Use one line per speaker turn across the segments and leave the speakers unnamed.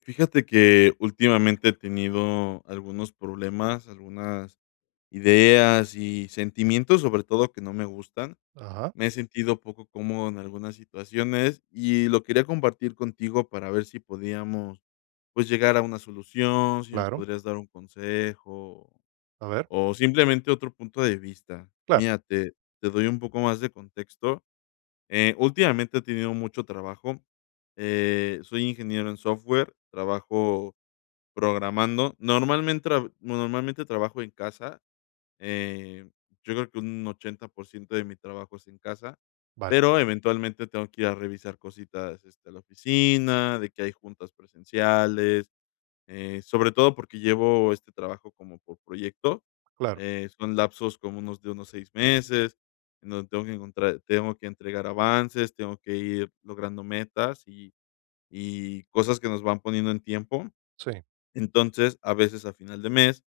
Fíjate que últimamente he tenido algunos problemas, algunas ideas y sentimientos, sobre todo, que no me gustan.
Ajá,
Me he sentido poco cómodo en algunas situaciones y lo quería compartir contigo para ver si podíamos, pues, llegar a una solución, si me
claro,
podrías dar un consejo
a ver,
o simplemente otro punto de vista.
claro,
Mira, te doy un poco más de contexto. Últimamente he tenido mucho trabajo. Soy ingeniero en software, trabajo programando. Normalmente trabajo en casa, eh, yo creo que un 80% de mi trabajo es en casa,
vale,
pero eventualmente tengo que ir a revisar cositas, este, a la oficina, de que hay juntas presenciales, sobre todo porque llevo este trabajo como por proyecto,
claro,
son lapsos como unos 6 meses, en donde tengo que entregar avances, tengo que ir logrando metas y cosas que nos van poniendo en tiempo.
sí,
Entonces, a veces a final de mes,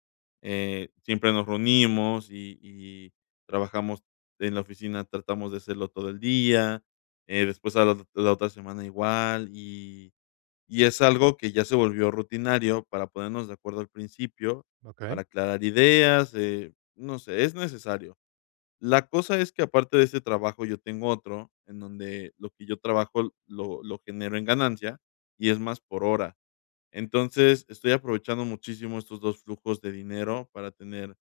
siempre nos reunimos y trabajamos en la oficina, tratamos de hacerlo todo el día, después a la otra semana igual, y es algo que ya se volvió rutinario para ponernos de acuerdo al principio,
okey,
para aclarar ideas, no sé, es necesario. La cosa es que aparte de ese trabajo, yo tengo otro en donde lo que yo trabajo lo genero en ganancia y es más por hora. Entonces, estoy aprovechando muchísimo estos 2 flujos de dinero para tener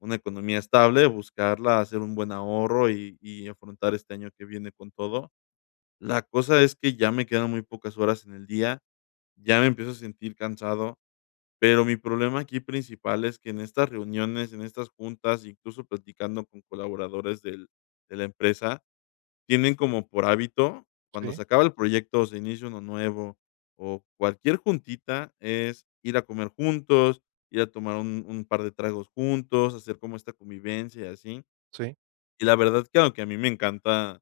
una economía estable, buscarla, hacer un buen ahorro y afrontar este año que viene con todo. La cosa es que ya me quedan muy pocas horas en el día, ya me empiezo a sentir cansado, pero mi problema aquí principal es que en estas reuniones, en estas juntas, incluso platicando con colaboradores del de la empresa, tienen como por hábito, cuando
sí,
se acaba el proyecto o se inicia uno nuevo, o cualquier juntita, es ir a comer juntos, ir a tomar un par de tragos juntos, hacer como esta convivencia y así.
sí,
Y la verdad que aunque a mí me encanta,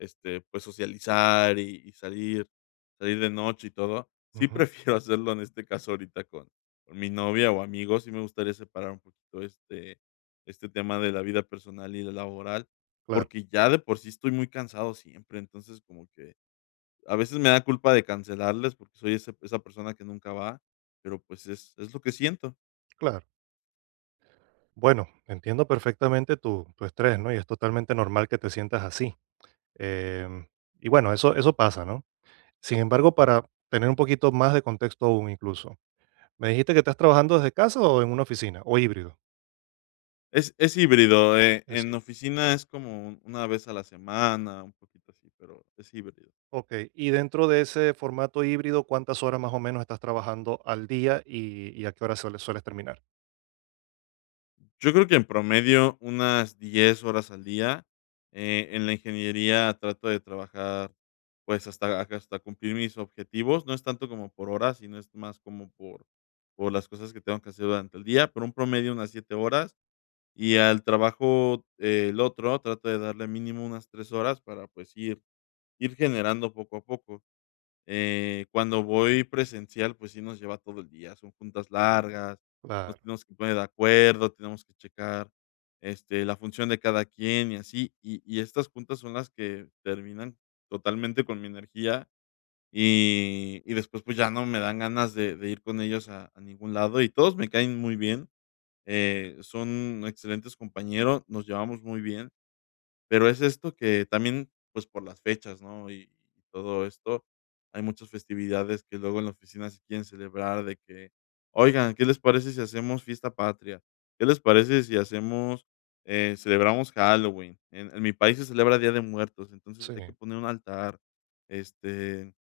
este, pues, socializar y salir de noche y todo, sí
ujú,
prefiero hacerlo en este caso ahorita con mi novia o amigos. Sí me gustaría separar un poquito este tema de la vida personal y la laboral,
claro,
porque ya de por sí estoy muy cansado siempre, entonces como que a veces me da culpa de cancelarles porque soy ese esa persona que nunca va, pero, pues, es lo que siento.
claro. Bueno, entiendo perfectamente tu estrés, ¿no? Y es totalmente normal que te sientas así. em, y bueno, eso pasa, ¿no? Sin embargo, para tener un poquito más de contexto aún incluso, ¿me dijiste que estás trabajando desde casa o en una oficina, o híbrido?
Es híbrido,
Es
en
híbrido.
oficina es como un una vez a la semana, un poquito así, pero es híbrido.
Okey, y dentro de ese formato híbrido, ¿cuántas horas más o menos estás trabajando al día y a qué hora sueles terminar?
Yo creo que en promedio unas 10 horas al día. En la ingeniería trato de trabajar, pues, hasta cumplir mis objetivos, no es tanto como por horas, sino es más como por las cosas que tengo que hacer durante el día, pero un promedio unas 7 horas, y al trabajo, el otro, trato de darle mínimo unas 3 horas para, pues, ir generando poco a poco. Cuando voy presencial, pues sí nos lleva todo el día, son juntas largas, nos
Claro,
tenemos que poner de acuerdo, tenemos que checar, este, la función de cada quien y así. Y estas juntas son las que terminan totalmente con mi energía, y después, pues, ya no me dan ganas de ir con ellos a ningún lado, y todos me caen muy bien. Son excelentes compañeros, nos llevamos muy bien. Pero es esto que también, pues, por las fechas, ¿no? Y todo esto, hay muchas festividades que luego en la oficina se quieren celebrar de que: "Oigan, ¿qué les parece si hacemos fiesta patria? ¿Qué les parece si hacemos, celebramos Halloween? En mi país se celebra Día de Muertos, entonces
sí,
hay que poner un altar". Este,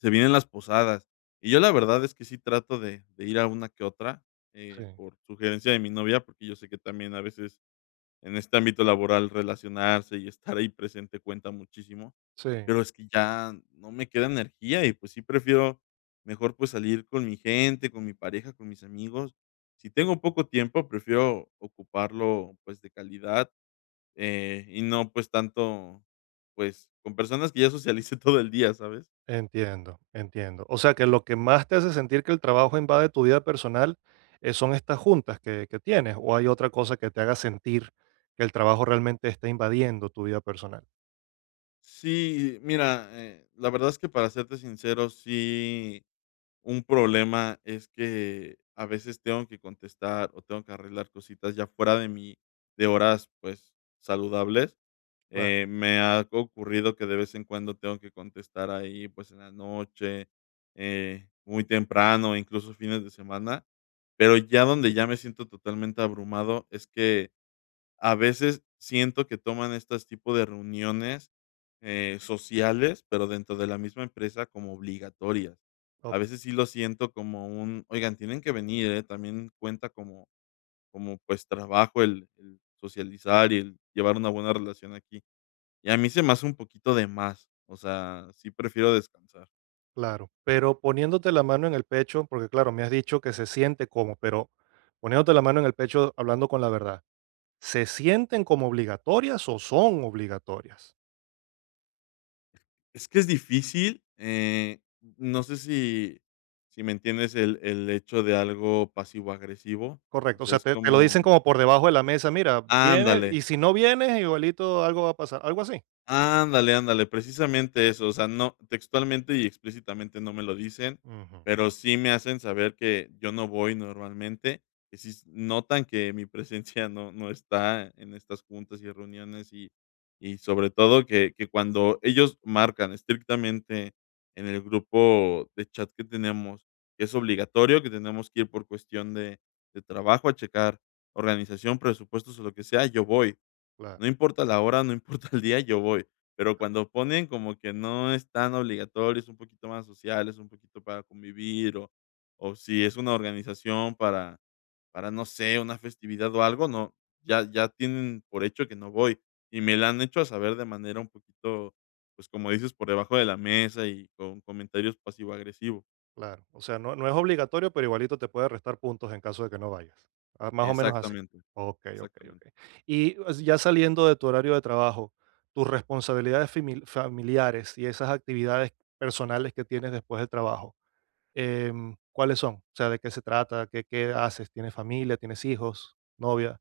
se vienen las posadas. Y yo la verdad es que sí trato de ir a una que otra,
sí,
por sugerencia de mi novia, porque yo sé que también a veces en este ámbito laboral relacionarse y estar ahí presente cuenta muchísimo,
sí.
pero es que ya no me queda energía y, pues, sí prefiero mejor, pues, salir con mi gente, con mi pareja, con mis amigos. Si tengo poco tiempo, prefiero ocuparlo, pues, de calidad, y no, pues, tanto, pues, con personas que ya socialice todo el día, ¿sabes?
Entiendo, entiendo. O sea que lo que más te hace sentir que el trabajo invade tu vida personal, son estas juntas que tienes, o hay otra cosa que te haga sentir que el trabajo realmente está invadiendo tu vida personal.
Sí, mira, la verdad es que para serte sincero, sí. Un problema es que a veces tengo que contestar o tengo que arreglar cositas ya fuera de mi de horas, pues, saludables.
Claro,
Me ha ocurrido que de vez en cuando tengo que contestar ahí, pues, en la noche, muy temprano, incluso fines de semana, pero ya donde ya me siento totalmente abrumado es que a veces siento que toman estos tipo de reuniones, sociales, pero dentro de la misma empresa como obligatorias. A
ok,
veces sí lo siento como un: "Oigan, tienen que venir, ¿eh?". También cuenta como, pues, trabajo el socializar y el llevar una buena relación aquí. Y a mí se me hace un poquito de más, o sea, sí prefiero descansar.
claro. Pero poniéndote la mano en el pecho, porque claro, me has dicho que se siente como, pero poniéndote la mano en el pecho, hablando con la verdad, ¿se sienten como obligatorias o son obligatorias?
Es que es difícil, no sé si si me entiendes el hecho de algo pasivo-agresivo, o
Correcto, o
sea,
sea,
es
te lo dicen
como
como por debajo de la mesa, mira, viene
ándale,
y si no vienes, igualito algo va a pasar, algo así.
ándale, precisamente eso, o sea, no textualmente y explícitamente no me lo dicen,
Ujú,
pero sí me hacen saber que yo no voy normalmente, que sí s notan que mi presencia no está en estas juntas y reuniones y sobre todo que cuando ellos marcan estrictamente en el grupo de chat que tenemos, que es obligatorio, que tenemos que ir por cuestión de trabajo a checar organización, presupuestos o lo que sea, yo voy.
claro,
No importa la hora, no importa el día, yo voy. Pero cuando ponen como que no es tan obligatorio, es un poquito más social, es un poquito para convivir, o si es una organización para, no sé, una festividad o algo, no, ya tienen por hecho que no voy. Y me la han hecho saber de manera un poquito, pues como dices, por debajo de la mesa y con comentarios pasivo-agresivo.
claro. O sea, no, no es obligatorio, pero igualito te puede restar puntos en caso de que no vayas. Ah, más o menos así.
Exactamente,
Ok, ok, ok.
exactamente.
Y o sea, ya saliendo de tu horario de trabajo, tus responsabilidades familiares y esas actividades personales que tienes después del trabajo, ¿cuáles son? O sea, ¿de qué se trata? ¿Qué haces? ¿Tienes familia? ¿Tienes hijos? ¿Novia?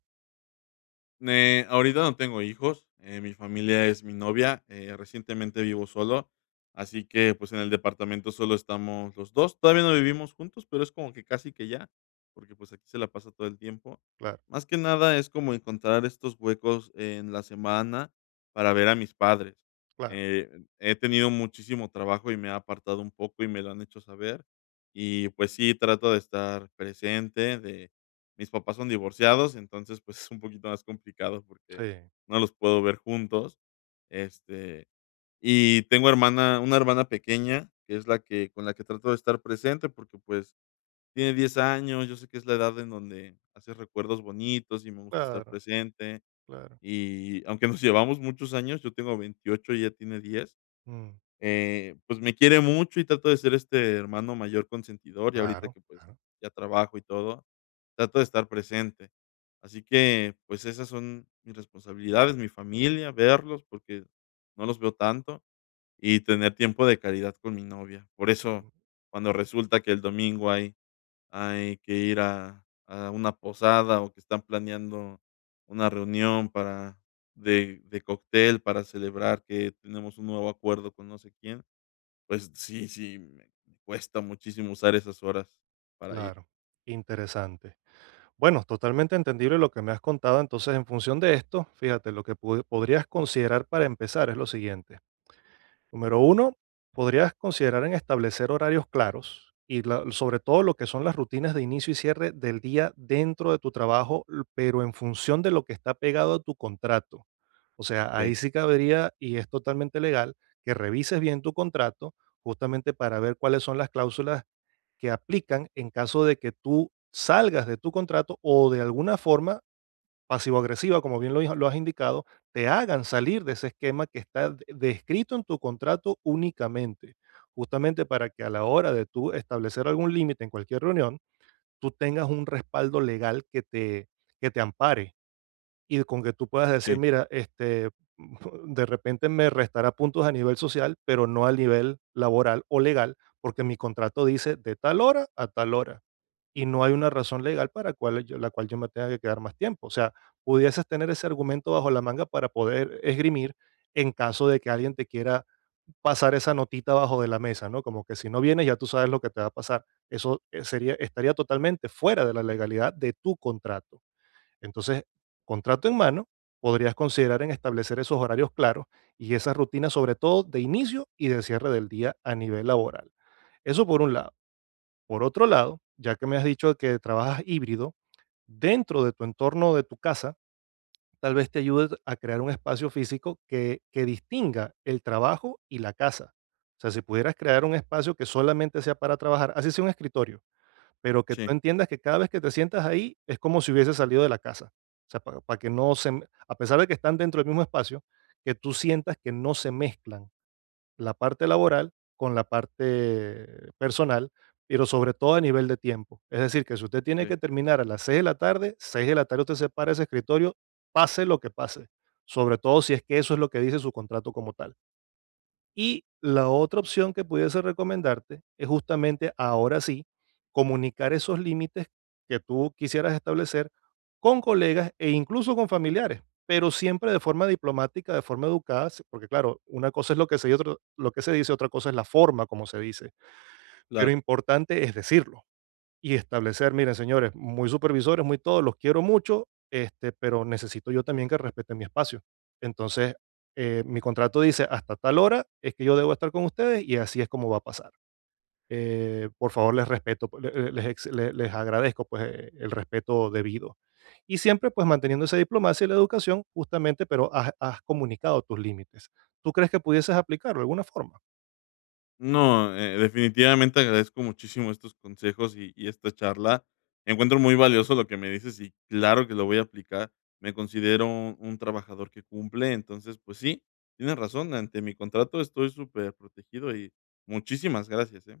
Ahorita no tengo hijos. Mi familia es mi novia. Recientemente vivo solo, así que, pues, en el departamento solo estamos los 2. Todavía no vivimos juntos, pero es como que casi que ya, porque, pues, aquí se la pasa todo el tiempo.
Claro,
Más que nada es como encontrar estos huecos en la semana para ver a mis padres.
claro.
Eh, He tenido muchísimo trabajo y me ha apartado un poco y me lo han hecho saber. Y, pues sí, trato de estar presente, de mis papás son divorciados, entonces, pues, es un poquito más complicado porque
Sí,
no los puedo ver juntos. Este, y tengo hermana una hermana pequeña, que es la que con la que trato de estar presente porque, pues, tiene 10 años, yo sé que es la edad en donde haces recuerdos bonitos y me gusta estar
claro,
presente.
claro.
Y aunque nos llevamos muchos años, yo tengo 28 y ella tiene 10.
Mm,
Pues, me quiere mucho y trato de ser este hermano mayor consentidor, y ahorita
claro,
que, pues,
claro.
ya trabajo y todo, trato de estar presente. Así que, pues, esas son mis responsabilidades, mi familia, verlos, porque no los veo tanto, y tener tiempo de calidad con mi novia. Por eso,
Mm,
cuando resulta que el domingo hay que ir a una posada, o que están planeando una reunión para de cóctel para celebrar que tenemos un nuevo acuerdo con no sé quién. Pues sí, sí, me cuesta muchísimo usar esas horas para ir.
claro. Interesante. Bueno, totalmente entendible lo que me has contado. Entonces, en función de esto, fíjate, lo que podrías considerar para empezar es lo siguiente. Número 1, podrías considerar en establecer horarios claros y, sobre todo, lo que son las rutinas de inicio y cierre del día dentro de tu trabajo, pero en función de lo que está pegado a tu contrato. O sea,
¿Ok?
ahí sí cabería, y es totalmente legal, que revises bien tu contrato justamente para ver cuáles son las cláusulas que aplican en caso de que tú salgas de tu contrato o de alguna forma pasivo-agresiva, como bien lo has indicado, te hagan salir de ese esquema que está descrito en tu contrato únicamente, justamente para que a la hora de tú establecer algún límite en cualquier reunión, tú tengas un respaldo legal que te ampare y con que tú puedas decir,
Sí,
mira, este, de repente me restará puntos a nivel social, pero no a nivel laboral o legal, porque mi contrato dice de tal hora a tal hora y no hay una razón legal la cual yo me tenga que quedar más tiempo. O sea, pudieses tener ese argumento bajo la manga para poder esgrimir en caso de que alguien te quiera pasar esa notita bajo de la mesa, ¿no? Como que si no vienes, ya tú sabes lo que te va a pasar. Eso estaría totalmente fuera de la legalidad de tu contrato. Entonces, contrato en mano, podrías considerar en establecer esos horarios claros y esas rutinas, sobre todo de inicio y de cierre del día a nivel laboral. Eso por un lado. Por otro lado, ya que me has dicho que trabajas híbrido, dentro de tu entorno de tu casa, tal vez te ayude a crear un espacio físico que distinga el trabajo y la casa. O sea, si pudieras crear un espacio que solamente sea para trabajar, así sea un escritorio, pero que tú
sí,
entiendas que cada vez que te sientas ahí es como si hubiese salido de la casa. O sea, para, que no se, me- a pesar de que están dentro del mismo espacio, que tú sientas que no se mezclan la parte laboral con la parte personal, pero sobre todo a nivel de tiempo. Es decir, que si usted tiene
okey,
que terminar a las 6 de la tarde, 6 de la tarde usted se para a ese escritorio, pase lo que pase, sobre todo si es que eso es lo que dice su contrato como tal. Y la otra opción que pudiese recomendarte es justamente ahora sí comunicar esos límites que tú quisieras establecer con colegas e incluso con familiares, pero siempre de forma diplomática, de forma educada, porque claro, una cosa es lo que se, lo que se dice, otra cosa es la forma como se dice, pero
claro.
importante es decirlo y establecer: miren, señores, muy supervisores, muy todos, los quiero mucho, este, pero necesito yo también que respeten mi espacio. Entonces, mi contrato dice, hasta tal hora es que yo debo estar con ustedes y así es como va a pasar. Por favor, les respeto, pues, les, les agradezco, pues, el respeto debido. Y siempre pues manteniendo esa diplomacia y la educación, justamente, pero has comunicado tus límites. ¿Tú crees que pudieses aplicarlo de alguna forma?
No, definitivamente agradezco muchísimo estos consejos y esta charla. Encuentro muy valioso lo que me dices y claro que lo voy a aplicar. Me considero un trabajador que cumple, entonces, pues sí, tienes razón, ante mi contrato estoy súper protegido y muchísimas gracias, ¿eh?